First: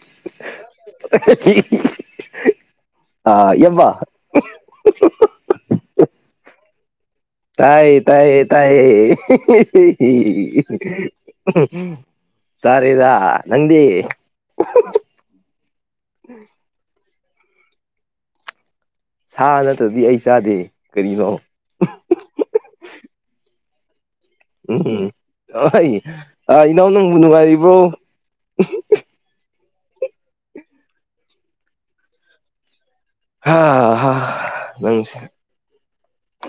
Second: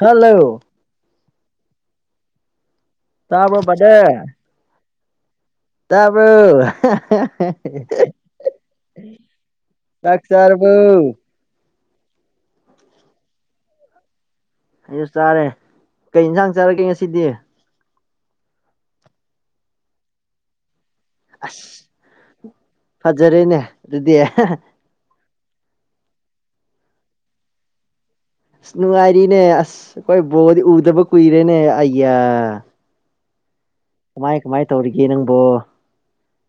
hello ꯑ ꯇꯥꯕ꯭ꯔꯣ ꯌꯕꯥ ꯇꯕ ꯇꯥꯏꯌꯦ ꯇꯥꯏꯌꯦ ꯇꯌꯦ ꯆꯥꯛ ꯆꯥꯔꯕꯣ ꯎ ꯁꯔꯗ ꯅꯪꯗꯤ ꯑꯩꯁꯨ ꯆꯥꯔꯦ ꯀꯩ ꯏꯟꯁꯥꯡ ꯆꯥꯔꯒꯦ ꯉꯁꯤꯗꯤ ꯁꯥ ꯅꯠꯇ꯭ꯔꯗꯤ ꯑꯩ ꯆꯥꯗꯦ ꯀꯔꯤꯅꯣ ꯑꯁ ꯐꯖꯔꯦꯅꯦ ꯑꯗꯨꯗꯤ ꯎꯝꯝ ꯍ ꯏꯅꯥꯎ ꯅꯪꯕꯨ ꯅꯨꯡꯉꯥꯏꯔꯤꯕ꯭ꯔꯣ ꯑꯁ ꯅꯨꯡꯉꯥꯏꯔꯤꯅꯦ ꯑꯁ ꯑꯩꯈꯣꯏ ꯕꯣꯗꯤ ꯎꯗꯕ ꯀꯨꯏꯔꯦꯅꯦ ꯑꯌꯥ ꯍꯥ ꯍꯥ ꯀꯃꯥꯏ ꯀꯃꯥꯏ ꯇꯧꯔꯤꯒꯦ ꯅꯪꯁꯦ ꯅꯪꯕꯣ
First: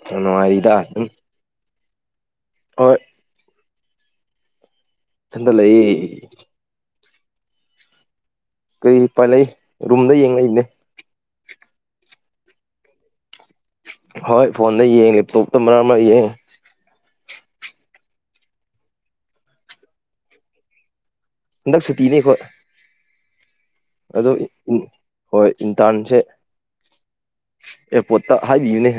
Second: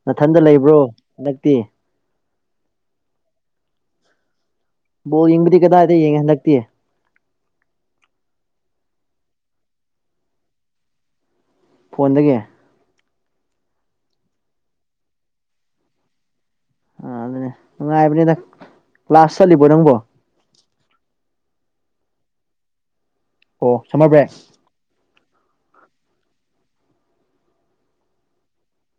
ꯅꯅꯥꯊꯟꯗ ꯅꯨꯡꯉꯥꯏꯔꯤꯗ ꯂꯩꯕ꯭ꯔꯣ ꯑꯗꯨꯝ ꯍꯟꯗꯛꯇꯤ ꯍꯣꯏ ꯣ ꯏꯊꯟꯇ ꯏꯪꯕꯨꯗꯤ ꯂꯩꯌꯦ ꯀꯗꯥꯗꯦ ꯌꯦꯡ ꯂꯛꯛꯇꯦ ꯀꯔꯤ ꯄꯥꯜꯂꯛꯏ ꯔꯨꯝꯗ ꯌꯦꯡꯛꯏꯅꯦ ꯐꯣꯟꯗꯒꯤ ꯍꯣꯏ ꯐꯣꯟꯗ ꯌꯦꯡꯉꯦ ꯂꯦꯞꯇꯣꯞꯇ ꯃꯔꯛ ꯃꯔ ꯌꯦꯡꯉꯦ ꯑ ꯑꯗꯨꯅꯦ ꯅꯨꯡꯉꯥꯏꯕꯅꯤꯗ ꯀ꯭ꯂꯥꯁ ꯆꯠꯂꯤꯕꯣ ꯅꯪꯕꯣ ꯍꯟꯗꯛ ꯁꯨꯇꯅꯦꯈꯣꯏ ꯑꯣ ꯁꯝꯃꯕ꯭ꯔꯦ ꯍꯣꯏ ꯏꯟꯇꯥꯟꯁꯦ ꯑꯦ ꯄꯇꯥ ꯇ ꯍꯥꯏꯕ ꯌꯨꯅꯦ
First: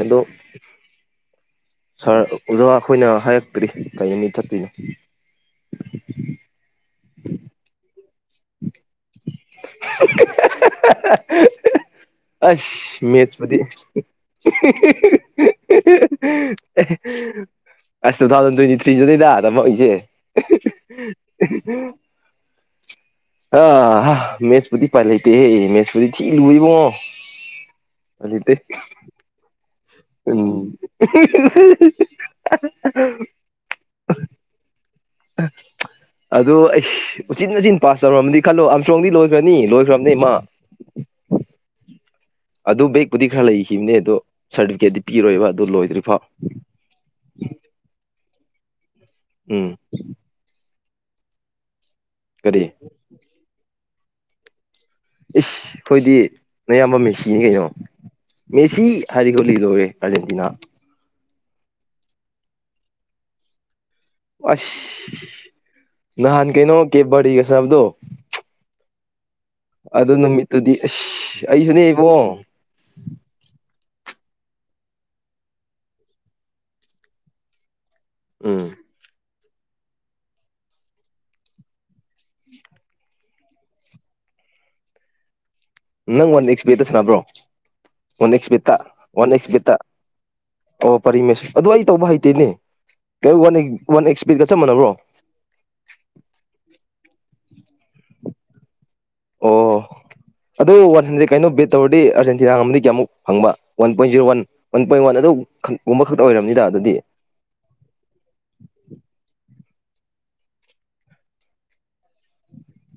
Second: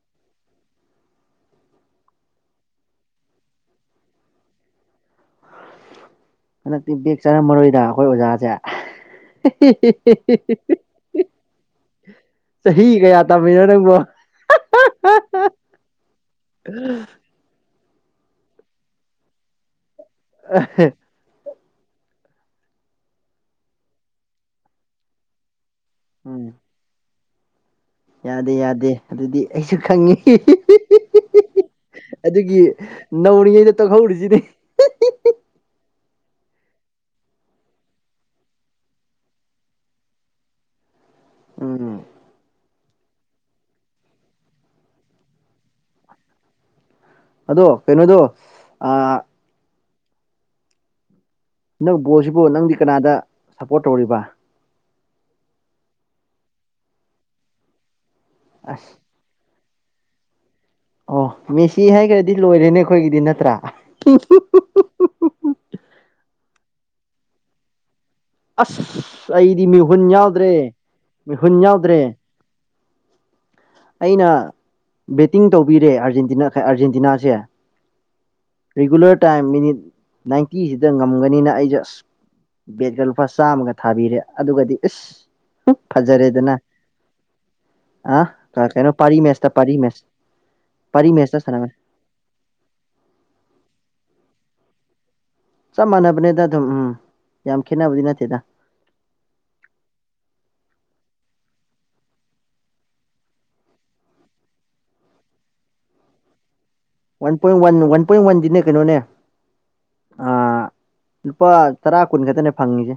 ꯁꯥꯔ ꯑꯣꯖꯥ ꯑꯩꯈꯣꯏꯅ ꯍꯥꯏꯔꯛꯇ꯭ꯔꯤ ꯀꯔꯤ ꯍꯥꯏꯅ ꯆꯠꯇꯣꯏꯅꯣ ꯍꯟꯗꯛꯇꯤ ꯕꯦꯛ ꯆꯥꯔꯝꯃꯔꯣꯏꯗ ꯑꯩꯈꯣꯏ ꯑꯣꯖꯥꯁꯦ [unintelligible] ꯆꯍꯤ ꯑꯁ ꯀꯌꯥ ꯃꯦꯆꯕꯗꯤ ꯇꯝꯃꯤꯅꯣ ꯅꯪꯕꯣ [unintelligible] ꯑꯁ ꯇꯨ ꯊꯥꯎꯖꯟ ꯇ꯭ꯋꯦꯟꯇꯤ ꯗꯅꯤꯗ ꯇꯝꯛ ꯏꯁꯦ ꯑ ꯃꯦꯁꯄꯨꯇꯤ ꯄꯥꯦꯇ ꯍꯦ ꯃꯦꯁꯄꯨꯇꯤ ꯊꯤ ꯎꯝ ꯂꯕꯣꯑꯣ ꯌꯥꯗꯦ ꯌꯥꯗꯦ ꯑꯗꯨꯗꯤ ꯑꯩꯁꯨ ꯈꯪꯉꯤ ꯎꯝ ꯑꯗꯨꯒꯤ ꯅꯧꯔꯤꯉꯩꯗ ꯇꯣꯛꯍꯧꯔꯤꯁꯤꯗꯤ ꯑꯗꯣ ꯑꯩꯁ ꯎꯆꯤꯟ ꯅꯧ ꯄꯥꯁ ꯇꯧꯔꯝꯃꯗꯤ ꯈꯜꯂꯣ ꯑꯝꯁꯣꯡꯗꯤ ꯂꯣꯏꯈ꯭ꯔꯅꯤ ꯂꯣꯏꯈ꯭ꯔꯕꯅꯤ ꯏꯃꯥ ꯅꯛꯄ ꯑꯗꯨ ꯕꯦꯛꯄꯨꯗꯤ ꯈꯔ ꯂꯩꯈꯤꯕꯅꯦ ꯑꯗꯣ ꯁꯥꯔꯇꯤꯐꯤꯀꯦꯗꯤ ꯄꯤꯔꯣꯏꯕ ꯑꯗꯨ ꯂꯣꯏꯗ꯭ꯔꯤ ꯐꯥꯎ ꯑꯗꯣ ꯀꯩꯅꯣꯗꯣ ꯎꯝ ꯅꯪ ꯕꯣꯜꯁꯤꯕꯨ ꯀꯔꯤ ꯅꯪꯗꯤ ꯀꯅꯥꯗ ꯁꯞꯄꯣꯔꯠ ꯇꯧꯔꯤꯕ ꯏꯁ ꯑꯩꯈꯣꯏꯗꯤ ꯅꯌꯥꯝꯕ ꯃꯦꯁꯤꯅꯤ ꯀꯩꯅꯣ ꯃꯦꯁꯤ ꯑꯁ ꯍꯥꯏꯔꯗꯤ ꯂꯤꯒꯧꯔꯦ ꯑꯔꯖꯦꯟꯇꯤꯅꯥ ꯑꯣ ꯃꯦꯁꯤ ꯍꯥꯏꯈ꯭ꯔꯗꯤ ꯂꯣꯏꯔꯦꯅꯦ ꯑꯩꯈꯣꯏꯒꯤꯗꯤ ꯅꯠꯇ꯭ꯔꯥ ꯑꯁ ꯅꯍꯥꯟ ꯀꯩꯅꯣ ꯀꯦꯕ ꯕꯔꯗꯤ ꯒꯥ ꯁꯅꯥꯕꯗꯣ ꯑꯁ ꯑꯩꯗꯤ ꯃꯤꯍꯨꯟ ꯌꯥꯎꯗ꯭ꯔꯦ ꯅꯨꯃꯤꯠꯇꯨꯗꯤ ꯑꯁ ꯃꯤꯍꯨꯟ ꯑꯩꯁꯨꯅꯦ ꯌꯥꯎꯗ꯭ꯔꯦ ꯏꯕꯨꯡꯉꯣ ꯑꯩꯅ ꯕꯦꯠꯇꯤꯡ ꯇꯧꯕꯤꯔꯦ ꯑꯥꯔꯖꯦꯟꯇꯤꯅꯥ-ꯑꯥꯔꯖꯦꯟꯇꯤꯅꯥꯁꯦ ꯎꯝ ꯔꯤꯒꯨꯂꯔ ꯇꯥꯏꯝ ꯃꯤꯅꯤꯠ ꯅꯥꯏꯟꯇꯤꯁꯤꯗ ꯉꯝꯒꯅꯤꯅ ꯑꯩꯖꯦ ꯑꯁ ꯕꯦꯒꯀ ꯂꯨꯄꯥ ꯆꯥꯝꯃꯒ ꯊꯥꯕꯤꯔꯦ ꯑꯗꯨꯒꯗꯤ ꯏꯁ ꯅꯪ ꯋꯥꯟ ꯐꯖꯔꯦꯗꯅ ꯋꯤꯛꯁ ꯕꯤꯗ ꯁꯅꯕ꯭ꯔꯣ ꯋꯥꯟ ꯑ ꯋꯤꯛꯁ ꯕꯤ ꯇ ꯀꯩꯅꯣ ꯄꯥꯔꯤ ꯋꯥꯟ ꯃꯦꯁꯇ ꯋꯤꯛꯁ ꯕꯤ ꯇ ꯄꯥꯔꯤ ꯃꯦꯁ [unintelligible] ꯑꯣ ꯄꯥꯔꯤ ꯃꯦꯁꯇ ꯄꯔꯤꯃꯦꯁ ꯑꯗꯨ ꯁꯥꯟꯅꯕꯅꯦ ꯑꯩ ꯇꯧꯕ ꯍꯩꯇꯦꯅꯦ ꯀ ꯋꯥꯟ ꯑꯦꯛꯁꯄꯤꯗꯀ ꯆꯞ ꯃꯥꯟꯅꯕ꯭ꯔꯣ ꯆꯞ ꯃꯥꯟꯅꯕꯅꯦꯗ ꯑꯗꯨꯝ ꯎꯝ ꯌꯥꯝ ꯈꯦꯠꯅꯕꯗꯤ ꯅꯠꯇꯦꯗ ꯑꯣ ꯑꯗꯨ ꯋꯥꯟ ꯍꯟꯗ꯭ꯔꯦꯗ ꯀꯩꯅꯣ ꯕꯦꯠ ꯇꯧꯔꯗꯤ ꯑꯔꯖꯦꯟꯇꯤꯅꯥ ꯉꯝꯗꯤ ꯀꯌꯥꯃꯨꯛ ꯐꯪꯕ one point zero one one point one ꯑꯗꯨ ꯄꯣꯝꯕ ꯈꯛꯇ ꯑꯣꯏꯔꯕꯝꯅꯤꯗ one point one one point ꯋꯥꯟꯗꯤꯅꯦ ꯀꯩꯅꯣꯅꯦ ꯑ ꯂꯨꯄꯥ ꯇꯔꯥ ꯀꯨꯟ ꯈꯛꯇꯅꯦ ꯐꯪꯉꯤꯁꯦ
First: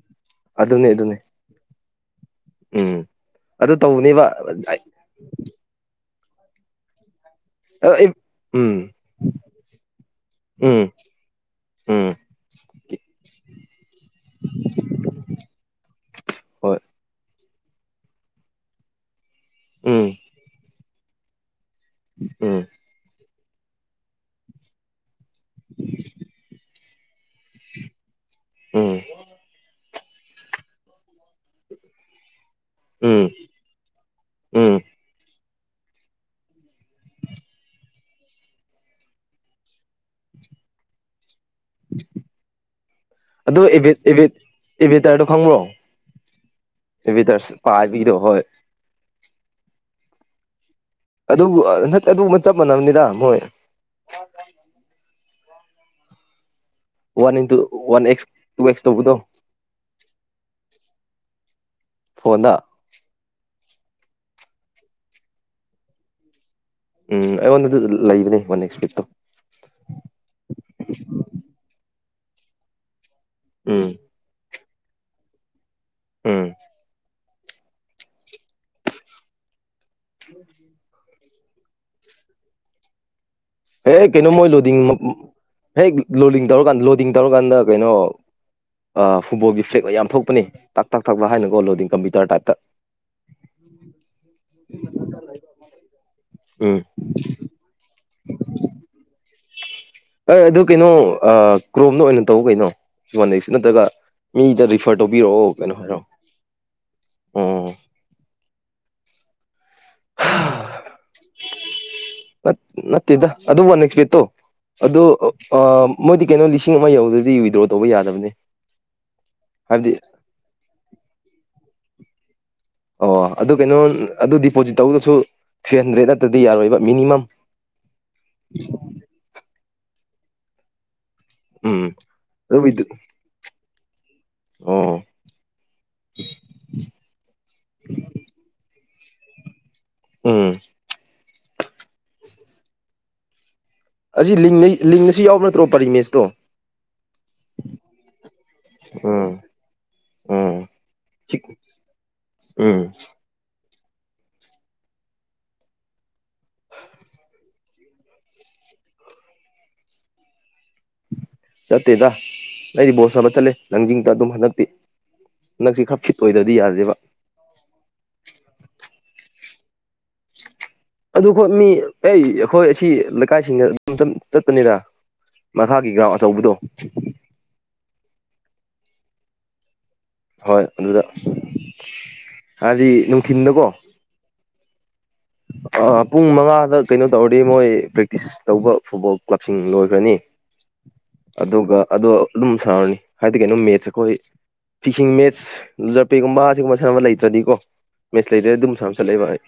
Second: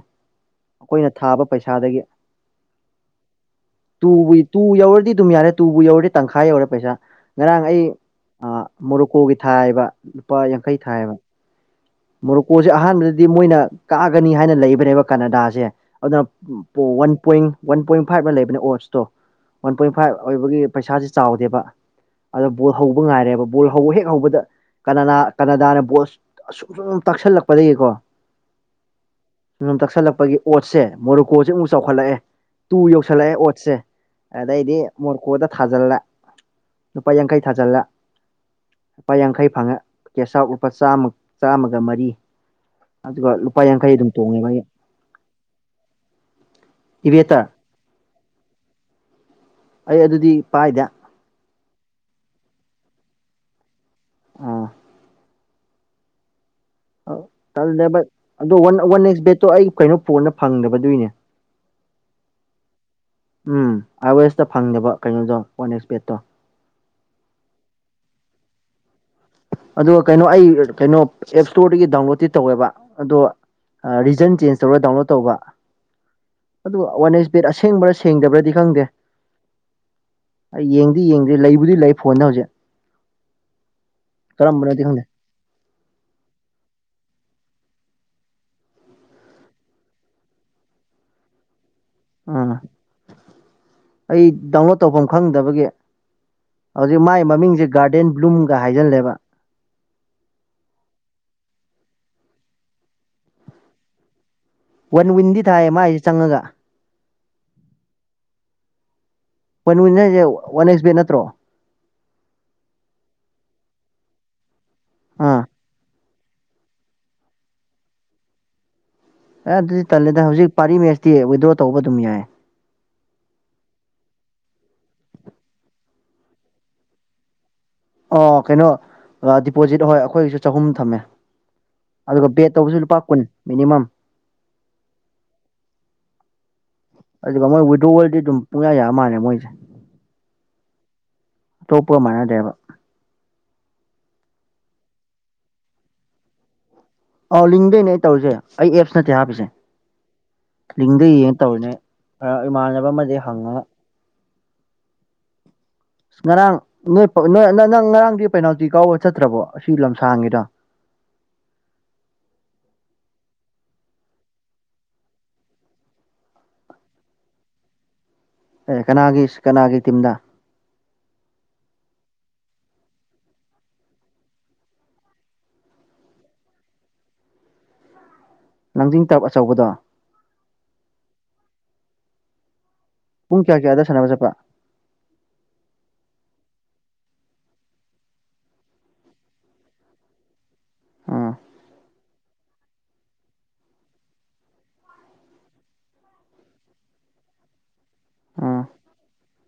ꯑꯗꯨꯅꯦ ꯑꯩꯈꯣꯏꯅ ꯑꯗꯨꯅꯦ ꯊꯥꯕ ꯄꯩꯁꯥꯗꯒꯤ ꯎꯝ ꯑꯗꯨ ꯇꯧꯕꯅꯦꯕ ꯇꯨ-ꯇꯨ ꯌꯧꯔꯗꯤ ꯗꯨꯝ ꯌꯥꯔꯦ ꯇꯨꯕꯨ ꯌꯧꯔꯗꯤ ꯇꯪꯈꯥꯏ ꯌꯧꯔꯦ ꯄꯩꯁꯥ ꯉꯔꯥꯡ ꯑꯩ ꯎꯝ ꯃꯣꯔꯨꯀꯣꯒꯤ ꯊꯥꯏꯕ ꯂꯨꯄꯥ ꯌꯥꯡꯈꯩ ꯎꯝ ꯊꯥꯏꯕ ꯎꯝ ꯃꯣꯔꯣꯀꯣꯁꯦ ꯑꯍꯥꯟꯕꯗꯗꯤ ꯃꯣꯏꯅ ꯀꯥꯒꯅꯤ ꯍꯥꯏꯅ ꯂꯩꯕꯅꯦꯕ ꯀꯅꯥꯗꯥꯁꯦ ꯑꯗꯨꯅ ꯍꯣꯏ ꯑꯣ ꯋꯥꯟ ꯄꯣꯏꯟ ꯋꯥꯟ ꯄꯣꯏꯟ ꯐꯥꯏꯚꯅ ꯂꯩꯕꯅꯦ ꯑꯣꯠꯁꯇꯣ ꯋꯥꯟ ꯄꯣꯏꯟ ꯎꯝ ꯐꯥꯏꯚ ꯑꯣꯏꯕꯒꯤ ꯄꯩꯁꯥꯥ ꯆꯥꯎꯗꯦꯕ ꯑꯗꯣ ꯎꯝ ꯕꯣꯜ ꯍꯧꯕ ꯉꯥꯏꯔꯦꯕ ꯕꯣꯜ ꯍꯧꯕ ꯍꯦꯛ ꯍꯧꯕꯗ ꯀꯅꯅꯥ-ꯀꯅꯥꯗꯥꯅ ꯕꯣꯜ ꯑꯁꯨꯝ ꯁꯨꯝ ꯇꯛꯁꯜꯂꯛꯄꯗꯒꯤꯀꯣ ꯎꯝ ꯁꯝ ꯆꯁꯜꯂꯛꯄꯒꯤ ꯑꯣꯠꯁꯦ ꯃꯣꯔꯣꯀꯣꯁꯦ ꯑꯃꯨꯛ ꯆꯥꯎꯈꯠꯂꯛꯑꯦ ꯇꯨ ꯎꯝ ꯌꯧꯁꯜꯂꯛꯑꯦ ꯑꯣꯠꯁꯦ ꯎꯝ ꯑꯗꯩꯗꯤ ꯃꯣꯔꯀꯣꯗ ꯊꯥꯖꯤꯜꯂꯦ ꯂꯨꯄꯥ ꯌꯥꯡꯈꯩ ꯊꯥꯖꯤꯜꯂꯦ ꯂꯨꯄꯥ ꯌꯥꯡꯈꯩ ꯐꯪꯉꯦ ꯀꯦꯁ ꯑꯥꯎꯠ ꯂꯨꯄꯥ ꯆꯥꯃ-ꯆꯥꯝꯃꯒ ꯃꯔꯤ ꯑꯗꯨꯒ ꯂꯨꯄꯥ ꯑꯗꯨ ꯌꯥꯡꯈꯩ ꯑꯗꯨꯝ ꯇꯣꯡꯉꯦꯕ ꯑꯩ ꯏꯕꯦꯇꯔꯗꯨꯣ ꯈꯪꯕ꯭ꯔꯣ [unintelligible] ꯏꯕꯦꯇꯔ ꯚꯗꯔ ꯄꯥꯕꯤꯗ ꯍꯣꯏ [unintelligible] ꯑꯩ ꯑꯗꯨꯗꯤ ꯄꯥꯏꯗꯦ ꯑꯗꯨꯕꯨ ꯅ ꯑꯗꯨꯒ ꯑꯃ ꯆꯞ ꯃꯥꯟꯅꯕꯅꯤꯗ ꯍꯣꯏ ꯑꯥ ꯋꯥꯟ ꯏꯟꯇꯨ ꯆ ꯋꯥꯟ ꯑꯦꯛꯁ ꯇꯨ ꯑ ꯑꯦꯛꯁ ꯋꯥꯟ ꯇꯧꯕꯗꯣ ꯅꯁ ꯕꯦꯗꯠꯇꯣ ꯑꯩ ꯀꯩꯅꯣ ꯄꯣꯏꯟꯠ ꯐꯪꯗꯕꯗꯨꯏꯅꯦ ꯐꯣꯟꯅꯗ ꯎꯝ ꯑꯥꯏ ꯑꯣ ꯑꯦꯁꯇ ꯐꯪꯗꯕ ꯀꯩꯅꯣꯗꯣ ꯋꯥꯟ ꯑꯦꯛꯁ ꯄꯦꯠꯇꯣ ꯎꯝ ꯑꯩꯉꯣꯟꯗꯗꯤ ꯂꯩꯕꯅꯦ ꯋꯥ ꯅꯦꯛꯁ ꯋꯤꯛꯇꯣ [unintelligible] ꯑꯗꯣ ꯀꯩꯅꯣ ꯑꯩ ꯀꯩꯅꯣ ꯑꯦꯞ ꯏꯁꯇꯣꯔꯗꯒꯤ ꯗꯥꯎꯟꯂꯣꯗꯇꯤ ꯇꯧꯋꯦꯕ ꯑꯗꯣ ꯎꯝ ꯔꯤꯖꯟ ꯆꯦꯟꯖ ꯇꯧꯔꯒ ꯗꯥꯎꯟꯂꯣꯗ ꯇꯧꯕ ꯎꯝ ꯑꯗꯨꯒ ꯋꯥꯔꯅꯦꯁ ꯄꯦꯠ ꯑꯁꯦꯡꯕ꯭ꯔꯥ ꯁꯦꯡꯗꯕ꯭ꯔꯗꯤ ꯈꯪꯗꯦ ꯑꯩ ꯌꯦꯡꯗꯤ ꯌꯦ ꯑꯗꯨ ꯂꯩꯕꯨꯗꯤ ꯂꯩ ꯐꯣꯟꯅꯗ ꯍꯧꯖꯤꯛ ꯑꯦ ꯀꯩꯅꯣ ꯃꯣꯏ ꯂꯣꯗꯤꯡ ꯀꯔꯝꯕꯅꯣꯗꯤ ꯈꯪꯗꯦ ꯍꯦꯛ ꯂꯣꯗꯤꯡ ꯇꯧꯔꯀꯥꯟꯗ ꯂꯣꯗꯤꯡ ꯂꯣꯗꯤꯡ ꯇꯧꯔꯀꯥꯟꯗ ꯀꯩꯅꯣ ꯐꯨꯠꯕꯣꯜꯒꯤ ꯐ꯭ꯂꯦꯛ ꯃꯥꯌꯥꯝ ꯊꯣꯛꯄꯅꯤ ꯇꯥꯛ-ꯇꯥꯛ ꯊꯥꯛ-ꯇꯥꯛ ꯍꯥꯏꯅꯀꯣ ꯂꯣꯗꯤꯡ ꯇꯣ ꯇꯇ ꯑꯥ [unintelligible] ꯑꯩ ꯗꯥꯎꯟꯂꯣꯗ ꯇꯧꯐꯝ ꯈꯪꯗꯕꯒꯤ ꯎꯝ ꯍꯧꯖꯤꯛ ꯃꯥꯏ ꯃꯃꯤꯡꯁꯦ ꯒꯥꯔꯗꯦꯟ ꯕ꯭ꯂꯨꯝꯒ ꯍꯥꯏꯖꯤꯜꯂꯦꯕ ꯑꯦ ꯑꯗꯨ ꯀꯩꯅꯣ ꯀ꯭ꯔꯣꯝꯅ ꯑꯣꯏꯅ ꯇꯧ ꯀꯩꯅꯣ ꯋꯥꯗꯦꯛꯁꯨ ꯅꯠꯇ꯭ꯔꯒ ꯃꯤꯗ ꯔꯤꯐꯔ ꯋꯥꯟ ꯋꯤꯟꯗꯤ ꯇꯧꯕꯤꯔꯛꯑꯣ ꯊꯥꯏꯌꯦ ꯀꯩꯅꯣ ꯃꯥꯏꯁꯦ ꯍꯥꯏꯔꯛꯑꯣ ꯆꯪꯉꯒ ꯎ ꯋꯥꯟ ꯋꯤꯟ ꯍꯥꯏꯁꯦ ꯍꯥ ꯋꯥꯟ ꯑꯦꯛꯁ ꯕꯦꯠ ꯅꯠꯇ꯭ꯔꯣ ꯅꯠ ꯅꯠꯇꯦꯗ ꯑꯗꯨ ꯃꯅꯩ ꯁꯄꯦꯠꯇꯣ ꯑꯗꯣ ꯑꯥ ꯃꯣꯏꯗꯤ ꯀꯩꯅꯣ ꯂꯤꯁꯤꯡ ꯑꯃ ꯌꯧꯗꯗꯤ ꯋꯤꯗ꯭ꯔꯣ ꯇꯧꯕ ꯌꯥꯗꯕꯅꯦ ꯑꯦ ꯑꯗꯨꯗꯤ ꯇꯜꯂꯦꯗ ꯍꯧꯖꯤꯛ ꯄꯥꯔꯤ ꯃꯦꯁꯇꯤ ꯋꯤꯗ꯭ꯔꯣ ꯇꯧꯕ ꯑꯗꯨꯝ ꯌꯥꯏ ꯑꯣ ꯑꯗꯨ ꯀꯩꯅꯣ ꯑꯗꯨ ꯗꯤꯄꯣꯖꯤꯠ ꯇꯧꯕꯗꯁꯨ ꯊ꯭ꯔꯤ ꯍꯟꯗ꯭ꯔꯦꯗ ꯅꯠꯇꯗꯤ ꯌꯥꯔꯣꯏꯕ ꯃꯤꯅꯤꯃꯝ ꯑꯣ ꯀꯩꯅꯣ ꯗꯤꯄꯣꯖꯤꯠ ꯍꯣꯏ ꯑꯩꯈꯣꯏꯒꯤꯁꯨ ꯆꯍꯨꯝ ꯊꯝꯃꯦ ꯎꯝ ꯑꯗꯨꯒ ꯄꯦ ꯇꯧꯕꯁꯨ ꯑꯗꯨꯒꯤꯗꯤ ꯂꯨꯄꯥ ꯀꯨꯟ ꯃꯤꯅꯤꯃꯝ ꯑꯣ [inaudible] ꯑꯗꯨ ꯃꯣꯏ ꯋꯤꯗꯣ ꯋꯥꯔꯜꯗꯤ ꯑꯗꯨꯝ ꯄꯨꯡꯌꯥ ꯌꯥ ꯃꯥꯜꯂꯦ ꯃꯣꯏꯁꯦ ꯎꯝ ꯇꯣꯞꯄ ꯃꯅꯥꯗꯦꯕ ꯑꯁꯤ ꯂꯤꯡ ꯑꯁꯤ ꯌꯥꯎꯕ ꯅꯠꯇ꯭ꯔꯣ ꯄꯔꯤꯃꯦꯁꯇꯣ ꯑꯥꯎ ꯂꯤꯡꯗꯣꯏꯅꯦ ꯑꯩ ꯇꯧꯔꯤꯁꯦ ꯑꯩ ꯑꯦꯞꯁ ꯅꯠꯇꯦ ꯎꯝ ꯍꯥꯞꯄꯤꯁꯦ ꯎꯝ ꯂꯤꯡꯗ ꯌꯦꯡꯉ ꯁꯤꯛ ꯇꯧꯔꯤꯅꯦ ꯏꯃꯥꯟꯅꯕ ꯎꯝ ꯑꯃꯗꯤ ꯍꯪꯉ ꯉꯔꯥꯡ ꯅꯣꯏ ꯅꯣꯏ ꯅ ꯅꯪ ꯉꯔꯥꯡꯗꯤ ꯄꯦꯅꯥꯜꯇꯤ ꯀꯥꯎꯕ ꯆꯠꯇ꯭ꯔꯕꯣ ꯑꯁꯤ ꯂꯝꯁꯥꯡꯒꯤꯗ ꯆꯠꯇꯦꯗ ꯅꯗꯤ ꯕꯣꯁ ꯁꯥꯕ ꯆꯠꯂꯦ ꯂꯪꯖꯤꯡꯗ ꯑꯗꯨꯝ ꯍꯟꯗꯛꯇꯤ ꯅꯪꯁꯤ ꯈꯔ ꯐꯤꯠ ꯑꯣꯏꯗ꯭ꯔꯗꯤ ꯌꯥꯗꯦꯕ ꯑꯦ ꯀꯅꯥꯒꯤ ꯀꯅꯥꯒꯤ ꯇꯤꯝꯗ ꯑꯗꯨꯈꯣ ꯃꯤ ꯑꯩ ꯑꯩꯈꯣꯏ ꯑꯁꯤ ꯂꯩꯀꯥꯏꯁꯤꯡꯗ ꯑꯗꯨꯝ ꯆꯠꯄꯅꯤꯔ ꯃꯊꯥꯒꯤ ꯒ꯭ꯔꯥ ꯑꯆꯧꯕꯗꯣ ꯂꯥꯡꯖꯤꯡ ꯇꯞ ꯑꯆꯧꯕꯗꯣ ꯍꯣꯏ ꯑꯗꯨꯗ ꯍꯥꯏꯗꯤ ꯄꯨꯡ ꯀꯌꯥ ꯅꯨꯡꯊꯤꯤꯟꯗꯀꯣ ꯀꯌꯥꯗ ꯁꯥꯟꯅꯕ ꯆꯠꯄ [inaudible] ꯄꯨꯡ ꯃꯉꯥꯗ ꯀꯩꯅꯣ ꯇꯧꯔꯗꯤ ꯃꯣꯏ ꯄ꯭ꯔꯦꯛꯇꯤꯁ ꯇꯧꯕ ꯐꯨꯠꯕꯣꯜ ꯀ꯭ꯂꯕꯁꯤꯡ ꯂꯣꯏꯈ꯭ꯔꯅꯤ [inaudible] ꯑꯗꯨꯒ ꯑꯗꯨ ꯑꯗꯨꯝ ꯁꯥꯟꯔꯅꯤ ꯍꯥꯏꯗꯤ ꯀꯩꯅꯣ ꯃꯦꯠꯁ ꯑꯩꯈꯣꯏ ꯐꯤꯛꯁꯤꯡ ꯃꯦꯠꯁ ꯖꯔꯄꯦꯒꯨꯝꯕ ꯑꯁꯤꯒꯨꯝꯕ ꯁꯥꯟꯅꯕ ꯂꯩꯇ꯭ꯔꯗꯤꯀꯣ ꯃꯦꯁꯂꯗꯨ ꯎꯝ ꯑꯗꯨꯝ ꯁꯥꯝ ꯆꯠꯂ ꯚꯥꯏ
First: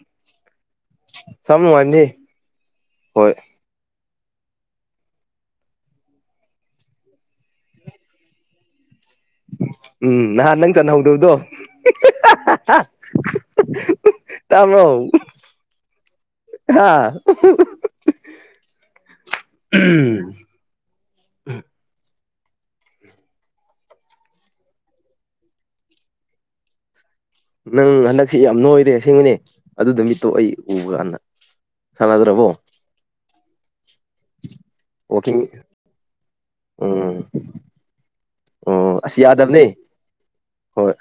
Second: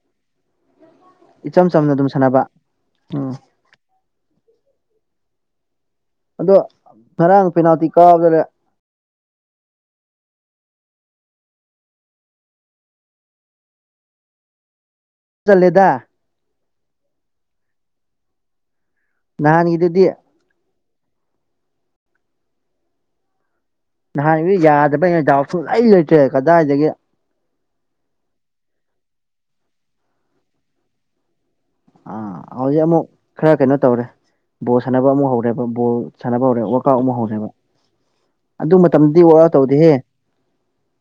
ꯏꯆꯝ ꯆꯝꯅ ꯑꯗꯨꯝ ꯁꯥꯟꯅꯕ ꯎꯝ ꯍꯣꯏ ꯑꯗꯣ ꯉꯔꯥꯡ ꯄꯦꯅꯥꯜꯇꯤ ꯀꯥꯕꯗ ꯂꯩꯦ ꯎꯝ ꯅꯍꯥꯟ ꯅꯪ ꯆꯅꯍꯧꯗꯕꯗꯣ ꯇꯥꯕ꯭ꯔꯣ ꯆꯜꯂꯦꯗ ꯍꯥ ꯅꯍꯥꯟꯒꯤꯗꯨꯗꯤ ꯎꯝ ꯅꯍꯥꯟ ꯒꯤꯗꯨꯗꯤ ꯌꯥꯗꯕ꯭ꯔꯩꯅ ꯗꯥꯎꯁꯨꯡꯂꯩ ꯂꯩꯇ꯭ꯔꯦ ꯀꯗꯥꯏꯗꯒꯤ ꯅꯪ ꯍꯟꯗꯛꯁꯤ ꯌꯥꯝ ꯅꯣꯏꯔꯦ ꯑꯁꯦꯡꯕꯅꯦ ꯑꯗꯨꯗ ꯃꯤꯠꯇꯣ ꯑꯩ ꯎꯕ ꯀꯥꯟꯗ ꯑꯥ ꯁꯥꯟꯅꯗ꯭ꯔꯕꯣ ꯍꯧꯖꯤꯛ ꯑꯃꯨꯛ ꯈꯔ ꯀꯩꯅꯣ ꯇꯧꯔꯦ ꯕꯣꯜ ꯁꯥꯟꯅꯕ ꯑꯃ ꯋꯥꯛꯀꯤꯡ ꯍꯧꯔꯦꯕ ꯕꯣꯜ ꯁꯥꯟꯅꯕ ꯍꯧꯔꯦ ꯋꯥꯛꯑꯥꯎꯠ ꯎꯝ ꯑꯃꯨꯛ ꯍꯧꯔꯦꯕ ꯑꯗꯨ ꯑꯣ ꯑꯁ ꯃꯇꯝꯗꯤ ꯋꯥꯔ ꯌꯥꯗꯕꯅꯦ ꯇꯧꯗꯦꯍꯦ ꯍꯣꯏ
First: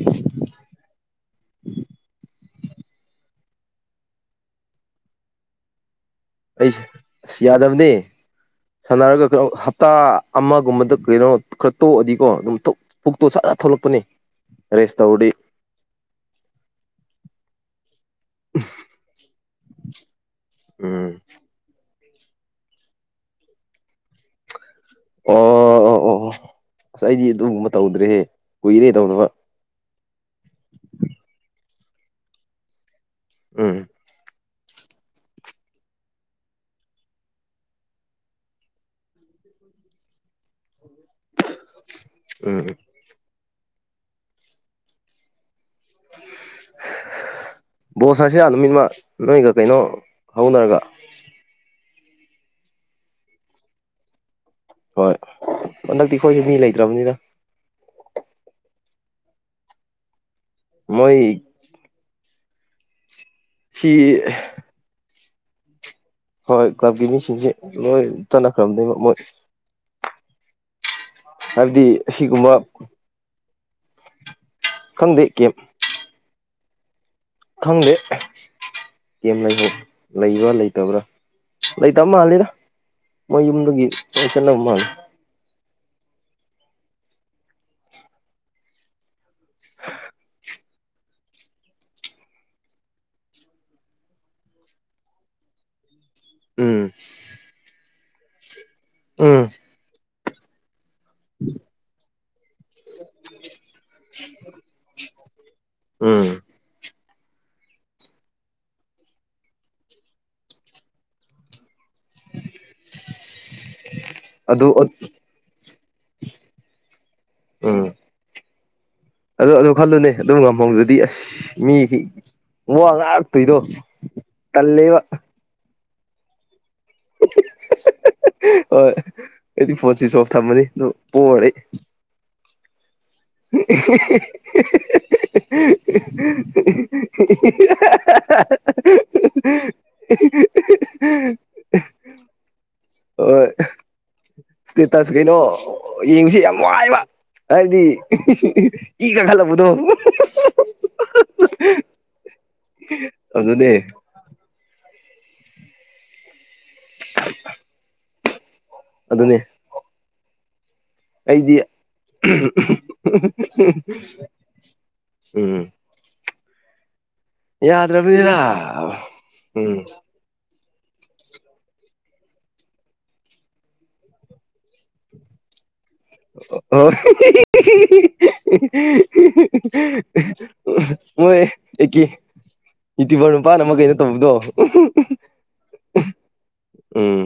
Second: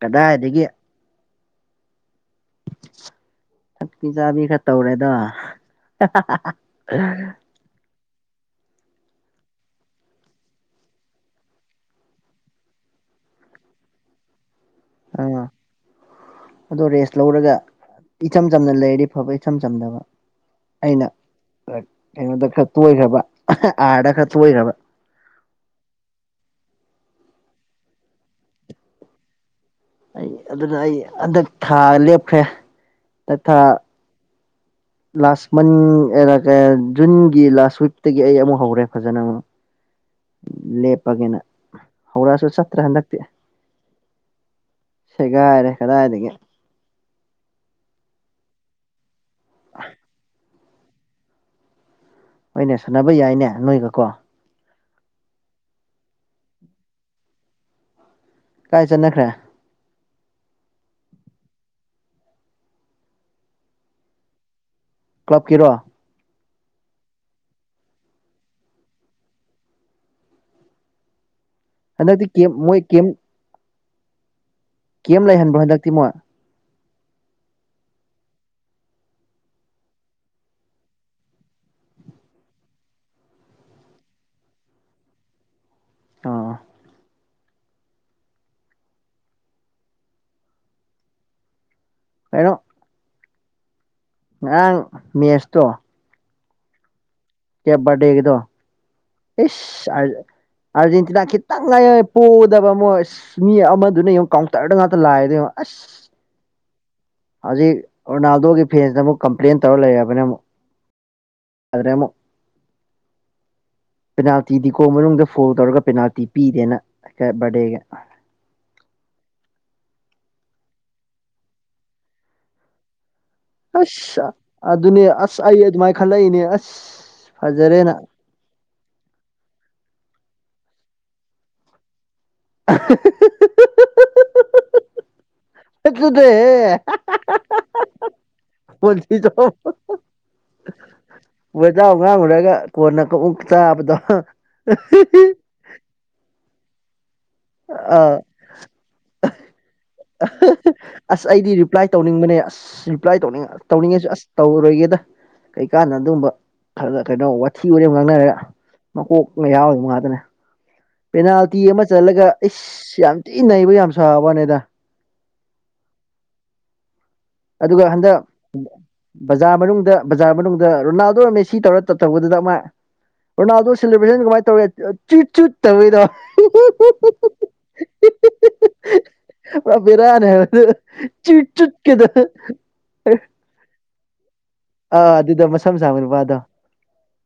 ꯀꯗꯥꯏꯗꯒꯤ [inaudible] ꯊꯛꯄꯤ ꯆꯥꯕꯤ ꯈꯔ ꯇꯧꯔꯦꯗ [inaudible] ꯑꯩꯁꯦ ꯑꯁ ꯌꯥꯗꯕꯅꯦ [inaudible] ꯁꯥꯟꯅꯔꯒ ꯈꯔ ꯍꯞꯇꯥ ꯑꯃꯒꯨꯝꯕꯗ ꯀꯩꯅꯣ ꯈꯔ ꯇꯣꯛꯑꯗꯤꯀꯣ ꯑꯗꯨꯝ ꯄꯨꯛꯇꯣ ꯁꯥꯖꯥ ꯊꯣꯛꯂꯛꯄ ꯄꯨꯅꯤ ꯔꯦꯁ ꯇꯧꯔꯤ ꯑꯥ ꯑꯗꯣ ꯔꯦꯁ ꯂꯧꯔꯒ ꯏꯆꯝ ꯆꯝꯅ ꯂꯩꯔꯤ ꯐꯕ ꯏꯆꯝ ꯆꯝꯅꯕ ꯑꯩꯅ ꯎꯝ ꯀꯩꯅꯣꯗ ꯈꯔꯥ ꯇꯣꯡꯔꯕ ꯔ ꯗꯥ ꯇꯔꯥ ꯇꯣꯢꯔꯕ ꯑꯣ ꯑꯣ ꯑꯣ ꯑꯣ ꯑꯁ ꯑꯩꯗꯤ ꯑꯗꯨꯒꯨꯝꯕ ꯇꯧꯗ꯭ꯔꯦꯍꯦ ꯀꯨꯏꯔꯦ ꯇꯧꯗꯕ ꯑꯩ ꯑꯗꯨꯅ ꯑꯩ ꯍꯟꯗꯛ ꯊꯥ ꯂꯦꯞꯈ꯭ꯔꯦ ꯍꯟꯗꯛ ꯊꯥ ꯎꯝ ꯂꯥꯁ ꯃꯟ ꯖꯨꯟꯒꯤ ꯂꯥꯁ ꯋꯤꯛꯇꯒꯤ ꯑꯩ ꯑꯃꯨꯛ ꯍꯧꯔꯦ ꯐꯖꯅ ꯑꯃꯨꯛ ꯂꯦꯞꯄꯒꯦꯅ ꯍꯧꯔꯛꯑꯁꯨ ꯎꯝ ꯎꯝ ꯆꯠꯇ꯭ꯔꯦ ꯍꯟꯗꯛꯇꯤ ꯁꯦꯒꯥꯏꯔꯦ ꯀꯗꯥꯢꯗꯒꯤ ꯕꯣꯁ ꯍꯥꯏꯁꯤ ꯅꯨꯃꯤꯠꯃ ꯅꯣꯏꯒ ꯀꯩꯅꯣ ꯍꯧꯅꯔꯒ ꯍꯣꯏꯅꯦ ꯁꯥꯟꯅꯕ ꯌꯥꯏꯅꯦ ꯅꯣꯏꯒꯀꯣ ꯍꯣꯏ ꯍꯟꯗꯛꯇꯤ ꯑꯩꯈꯣꯏꯁꯨ ꯃꯤ ꯂꯩꯇ꯭ꯔꯕꯅꯤꯅ ꯀꯥꯏ ꯆꯠꯅꯈ꯭ꯔꯦ ꯃꯣꯏ ꯁꯤ ꯀ꯭ꯂꯕꯀꯤꯔꯣ ꯍꯣꯏ ꯀ꯭ꯂꯕꯀꯤ ꯃꯤꯁꯤꯡꯁꯦ ꯂꯣꯏ ꯆꯠꯅꯈꯔꯥꯕꯅꯦ ꯃꯣꯢ ꯍꯥꯏꯕꯗꯤ ꯍꯟꯗꯛꯇꯤ ꯀꯦꯝ ꯑꯁꯤꯒꯨꯝꯕ ꯃꯣꯏ ꯀꯦꯝ ꯈꯪꯗꯦ ꯀꯦꯝ ꯂꯩꯍꯟꯕ꯭ꯔꯣ ꯍꯟꯗꯛꯇꯤ ꯃꯣ ꯈꯡꯗꯦ ꯀꯦꯝ ꯂ ꯂꯩꯕ꯭ꯔꯥ ꯂꯩꯇꯕ꯭ꯔꯥ ꯂꯩꯇꯕ ꯃꯥꯂꯦꯗ ꯃ ꯌꯨꯝꯗꯨꯗꯒꯤ ꯆꯠꯅꯕ ꯃꯥꯟꯂꯦ ꯑꯥ ꯍꯥꯏꯅꯣ ꯉꯔꯥꯡ ꯃꯦꯠꯁꯇꯣ ꯎꯝ ꯀꯌꯥꯕꯔꯗꯦꯒꯗꯣ ꯎꯝ ꯏꯁ ꯑꯥꯔꯖꯦꯟꯇꯤꯅꯥ ꯈꯤꯇꯪ ꯉꯥꯏ ꯄꯣꯗꯕ ꯃꯣꯏ ꯃꯤ ꯑꯃꯗꯨꯅ ꯌꯦꯡꯎ ꯀꯥꯎꯟꯇꯔꯗ ꯉꯥꯛꯇ ꯂꯥꯛꯑꯦꯗ ꯌꯦꯡꯉꯣ ꯑꯁ ꯎꯝ ꯍꯧꯖꯤꯛ ꯔꯣꯅꯥꯜꯗꯣꯒꯤ ꯐꯦꯟꯁꯤꯇ ꯑꯃꯨꯛ ꯀꯝꯄ꯭ꯂꯦꯟ ꯇꯧꯔ ꯂꯩꯔꯕꯅꯤ ꯑꯃꯨꯛ ꯄꯦꯅꯥꯜꯇꯤ ꯑꯗꯨ ꯗꯤ ꯀꯣ ꯐꯣꯜ ꯇꯧꯔꯒ ꯄꯦꯅꯥꯜꯇꯤ ꯄꯤꯗꯦꯅ ꯕꯥꯔꯗꯦꯒ ꯎꯝ ꯑꯗꯨ ꯑꯗꯨ ꯈꯜꯂꯨꯅꯦ ꯑꯗꯨꯝ ꯉꯝꯍꯧꯖꯗꯤ ꯑꯁ ꯃꯤ ꯑꯁ ꯑꯗꯨꯅꯦ ꯑꯁ ꯑꯩ ꯑꯗꯨꯃꯥꯏꯅ ꯈꯜꯂꯛꯏꯅꯦ ꯑꯁ ꯐꯖꯔꯦꯅ ꯑꯣ ꯑꯦꯗꯤ ꯐꯣꯟ ꯁꯤꯁꯣꯐ ꯊꯝꯃꯅꯤ ꯑꯗꯨꯝ ꯄꯣꯔꯦ [unintelligible] [unintelligible] [unintelligible] ꯇꯨꯗꯦꯣ ꯆ [unintelligible] ꯋꯦꯖꯥꯎ ꯉꯥꯡꯉꯨꯔꯒ ꯀꯣꯟꯅ ꯀꯣꯛ ꯍꯣꯏ ꯆꯥꯕꯗꯣ ꯋꯥꯥꯏꯕ ꯍꯥꯏꯗꯤ ꯑꯥ ꯏꯒ ꯈꯜꯂꯛꯄꯗꯣ ꯑꯁ ꯑꯩꯗꯤ ꯔꯤꯄ꯭ꯂꯥꯏ ꯇꯧꯅꯤꯡꯕꯅꯦ ꯑꯁ ꯔꯤꯄ꯭ꯂꯥꯏ ꯇꯧꯅꯤꯡ ꯇꯧꯅꯤꯡꯉꯁꯨ ꯑꯁ ꯇꯧꯔꯣꯏꯒꯦꯗ ꯀꯩꯀꯥꯟꯅ ꯑꯗꯨꯕ ꯑꯗꯨ ꯀꯩꯅꯣ ꯋꯥꯊꯤ ꯋꯥꯦ ꯉꯥꯡꯅꯔꯦ ꯑꯗꯨꯅꯦ ꯃꯀꯣꯛꯅ ꯌꯥꯎꯋꯗ ꯃꯥꯗꯅꯦ ꯑꯩꯗꯤ ꯏꯁ ꯌꯥꯝ ꯊꯤ ꯅꯩꯕ ꯌꯥꯝ ꯁꯥꯕ ꯋꯥꯅꯤꯗ ꯎꯝ ꯑꯗꯨꯒ ꯍꯟꯗꯛ ꯌꯥꯗ꯭ꯔꯕꯅꯤꯅ ꯕꯖꯥꯔ ꯎꯝ ꯃꯅꯨꯡꯗ ꯕꯖꯥꯔ ꯃꯅꯨꯡꯗ ꯑꯗ ꯔꯣꯅꯥꯜꯗꯣꯔꯝ ꯁꯤ ꯇꯧꯔ ꯇꯞ ꯊꯧꯕꯗꯨꯗ ꯑꯃ ꯑꯣꯣꯦꯦꯁꯟ ꯀꯃꯥꯏꯅ ꯇꯧꯒꯦ ꯑ ꯄꯨꯔꯥ ꯕꯦꯔꯥꯅꯦ ꯍꯥꯏꯕ ꯃꯣꯏ ꯆꯨꯠ ꯆꯨꯠ ꯀꯗꯣ ꯏꯠꯇꯕ ꯄ ꯅ ꯃꯒꯩꯅ ꯇꯧꯕꯗꯣ ꯑꯥ ꯑꯗꯨꯗ ꯃꯁꯝ ꯁꯥꯥꯕ ꯅꯨ ꯋꯥꯗꯣ ꯎꯝ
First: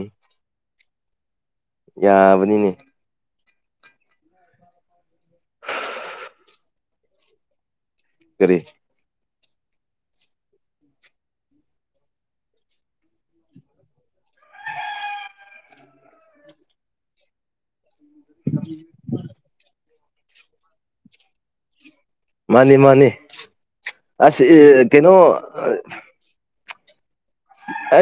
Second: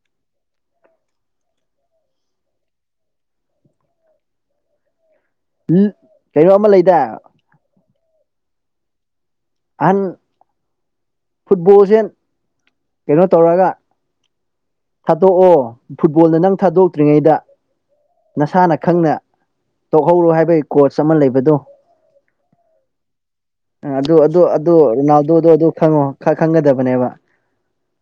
ꯌꯥꯕꯅꯤꯅꯦ ꯀꯩꯅꯣ ꯑꯃ ꯂꯩꯗ ꯀꯔꯤ ꯑꯍꯟ ꯐꯨꯠꯕꯣꯜꯁꯦ ꯀꯩꯅꯣ ꯇꯧꯔꯒ ꯊꯥꯗꯣꯛꯑꯣ ꯐꯨꯠꯕꯣꯜꯅ ꯅꯪ ꯊꯥꯗꯣꯛꯇ꯭ꯔꯤꯉꯩꯗ ꯅꯁꯥꯅ ꯈꯪꯅ ꯇꯧꯍꯧꯔꯣ ꯍꯥꯏꯕꯒꯤ ꯀꯣꯆ ꯑꯃ ꯂꯩꯕꯗꯨꯣ ꯃꯥꯅꯤ ꯃꯥꯅꯤ ꯑꯗꯨ ꯑꯗꯨ ꯑꯁ ꯑꯗꯨ ꯑꯦ ꯀꯩꯅꯣ ꯔꯨꯅꯥꯜꯗꯨꯗꯣ ꯑꯗꯨ ꯈꯪꯉꯣ ꯆꯪꯒꯗꯕꯅꯦꯕ ꯑ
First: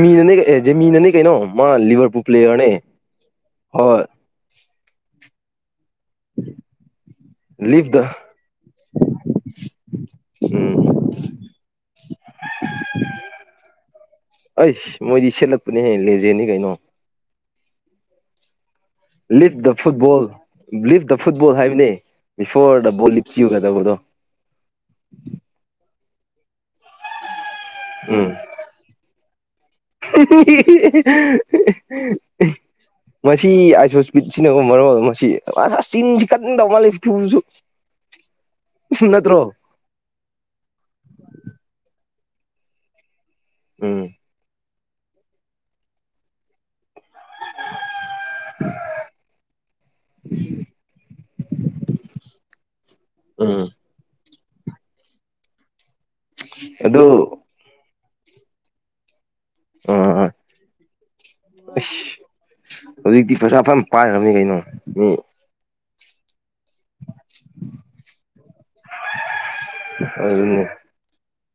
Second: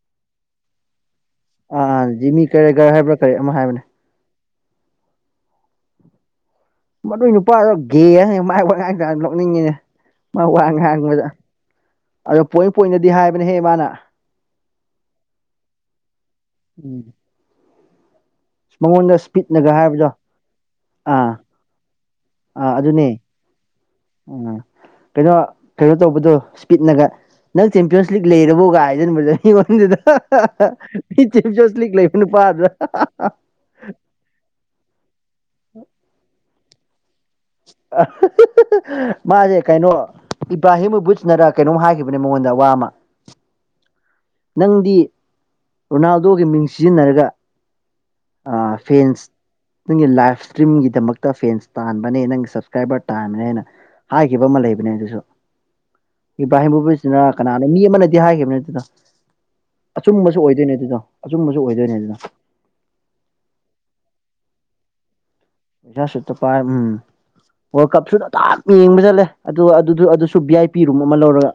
ꯃꯤ ꯑꯅꯤ ꯃꯤꯟ ꯑꯅꯤ ꯀꯩꯅꯣ ꯃꯥ ꯑꯥ ꯂꯤꯚꯔ ꯄꯨꯄ ꯖꯤꯃꯤ ꯂꯒꯅꯦ ꯀꯔꯦꯒꯔ ꯍꯥꯏꯕ꯭ꯔꯥ ꯀꯔꯤ ꯑꯃ ꯍꯥꯏꯕꯅꯦ ꯍꯣꯏ ꯃꯗꯨꯣꯏ ꯅꯨꯄꯥꯗꯣ ꯂꯤꯞ ꯗ ꯒꯦ ꯃꯥꯏ ꯋꯥ ꯉꯥꯡ ꯇ ꯂꯧꯣꯛꯅꯤꯡꯉꯤꯅꯦ ꯃꯥ ꯎꯝ ꯋꯥꯉ ꯍꯥꯡꯉ ꯃꯗ ꯑꯗꯣ ꯄꯣꯏꯟ ꯄꯣꯏꯟꯗꯗꯤ ꯍꯥꯏꯕꯅꯦꯍꯦ ꯃꯥꯅ ꯑꯩꯁ ꯃꯣꯏꯗꯤ ꯁꯦꯠꯂꯛꯄꯅꯦꯍꯦ ꯂꯦꯖꯦꯅꯤ ꯀꯩꯅꯣ ꯃꯉꯣꯟꯗ ꯂꯤꯞ ꯗ ꯏꯁꯄꯤꯠꯅꯒ ꯍꯥꯏꯕꯗꯣ ꯐꯨꯠꯕꯣꯜ ꯂꯤꯞ ꯗ ꯑꯥ ꯐꯨꯠꯕꯣꯜ ꯍꯥꯏꯕꯅꯦ ꯑ ꯕꯤꯐꯣꯔ ꯗ ꯑꯗꯨꯅꯦ ꯕꯣꯜ ꯂꯤꯞꯁ ꯌꯨ ꯀꯗꯧꯕꯗꯣ ꯎꯝ ꯀꯩꯅꯣ ꯀꯩꯅꯣ ꯇꯧꯕꯗꯣ ꯁ꯭ꯄꯤꯠꯅꯒ ꯅꯪ ꯆꯦꯝꯄꯤꯌꯟꯁ ꯂꯤꯛ ꯎꯝ ꯂꯩꯔꯕꯣꯒ ꯍꯥꯏꯖꯟꯕꯗ ꯟꯗ ꯆꯤꯞ ꯆꯣꯁꯂꯤꯛ ꯂꯩꯕ ꯅꯨꯄꯥꯗ꯭ꯔ ꯆꯁꯤ ꯀ ꯅꯠꯇ꯭ꯔꯣ ꯃꯥꯁꯦ ꯀꯩꯅꯣ ꯏꯕ꯭ꯔꯥꯍꯤꯝꯕꯨꯖꯅꯔ ꯀꯩꯅꯣꯝ ꯍꯥꯏꯈꯤꯕ ꯃꯉꯣꯟꯗ ꯋꯥ ꯑꯃ ꯎꯝ ꯅꯪꯗꯤ ꯔꯣꯅꯥꯜꯗꯣꯒꯤ ꯃꯤꯡ ꯁꯤꯖꯤꯟꯅꯔꯒ ꯐꯦꯟꯁ ꯅꯪꯒꯤ ꯂꯥꯏꯐ ꯏꯁꯇ꯭ꯔꯤꯝꯒꯤꯗꯃꯛꯇ ꯐꯦꯟꯁ ꯇꯥꯟꯕꯅꯦ ꯅꯪꯒꯤ ꯆꯞ ꯀ꯭ꯔꯥꯏꯕꯔ ꯇꯥꯝꯅꯦ ꯍꯥꯏꯅ ꯎꯝ ꯍꯥꯏꯈꯤꯕ ꯑꯃ ꯂꯩꯕꯅꯦ ꯑꯗꯨꯁꯨ ꯏꯕꯥ ꯑꯗꯨ ꯍꯕꯨꯁꯤꯅ ꯀꯅꯥꯅ ꯃꯤ ꯑꯃꯅꯗꯤ ꯍꯥꯏꯈꯤꯕ ꯅ ꯑꯗꯨꯗ ꯑꯥ ꯑꯁ ꯑꯆꯨꯝꯕꯁꯨ ꯑꯣꯏꯗꯣꯏꯅꯦ ꯑꯗꯨꯗꯣ ꯑꯆꯨꯝꯕꯁꯨ ꯑꯣꯏꯗꯣꯏꯅꯦ ꯑꯗꯨꯅ ꯍꯧꯖꯤꯛꯇꯤ ꯄꯩꯁꯥ ꯐꯅ ꯄꯥꯏꯈ꯭ꯔꯕꯅꯤ ꯀꯩꯅꯣ ꯄꯁꯥꯁꯤꯠꯇ ꯄꯥꯏ ꯎꯝ ꯋꯥꯔꯜ ꯀꯞꯁꯨꯗꯥꯝ ꯌꯦꯡꯕ ꯆꯠꯂꯦ ꯑꯗꯨꯒ ꯑꯗꯨ ꯑꯗꯨꯁꯨ ꯚꯤ ꯑꯗꯨꯅꯦ ꯑꯥꯏ ꯄꯤ ꯔꯨꯝ ꯑꯃ ꯂꯧꯔꯒ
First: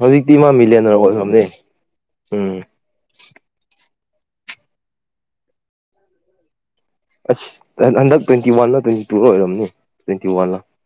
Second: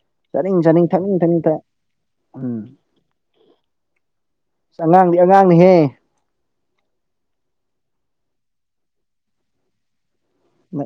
ꯍꯧꯖꯤꯛꯇꯤ ꯃꯥ ꯆꯠꯅꯤꯡ ꯆꯥꯅꯤꯡ ꯃꯤꯂꯤꯌꯅꯔ ꯊꯛꯅꯤꯡ ꯊꯛꯅꯤꯡ ꯑꯣꯏꯈ꯭ꯔꯕꯅꯦ ꯎꯝ ꯑꯁ ꯑꯉꯥꯡꯗꯤ ꯑꯉꯥꯡꯅꯤꯍꯦ ꯑꯁ ꯍꯟꯗꯛ ꯇ꯭ꯋꯦꯟꯇꯤ ꯋꯥꯟꯅ ꯇ꯭ꯋꯦꯟꯇꯤ ꯇꯨ ꯂ ꯑꯣꯏꯔꯝꯅꯤ ꯇ꯭ꯋꯦꯟꯇꯤ ꯋꯥꯟꯅ ꯅꯪ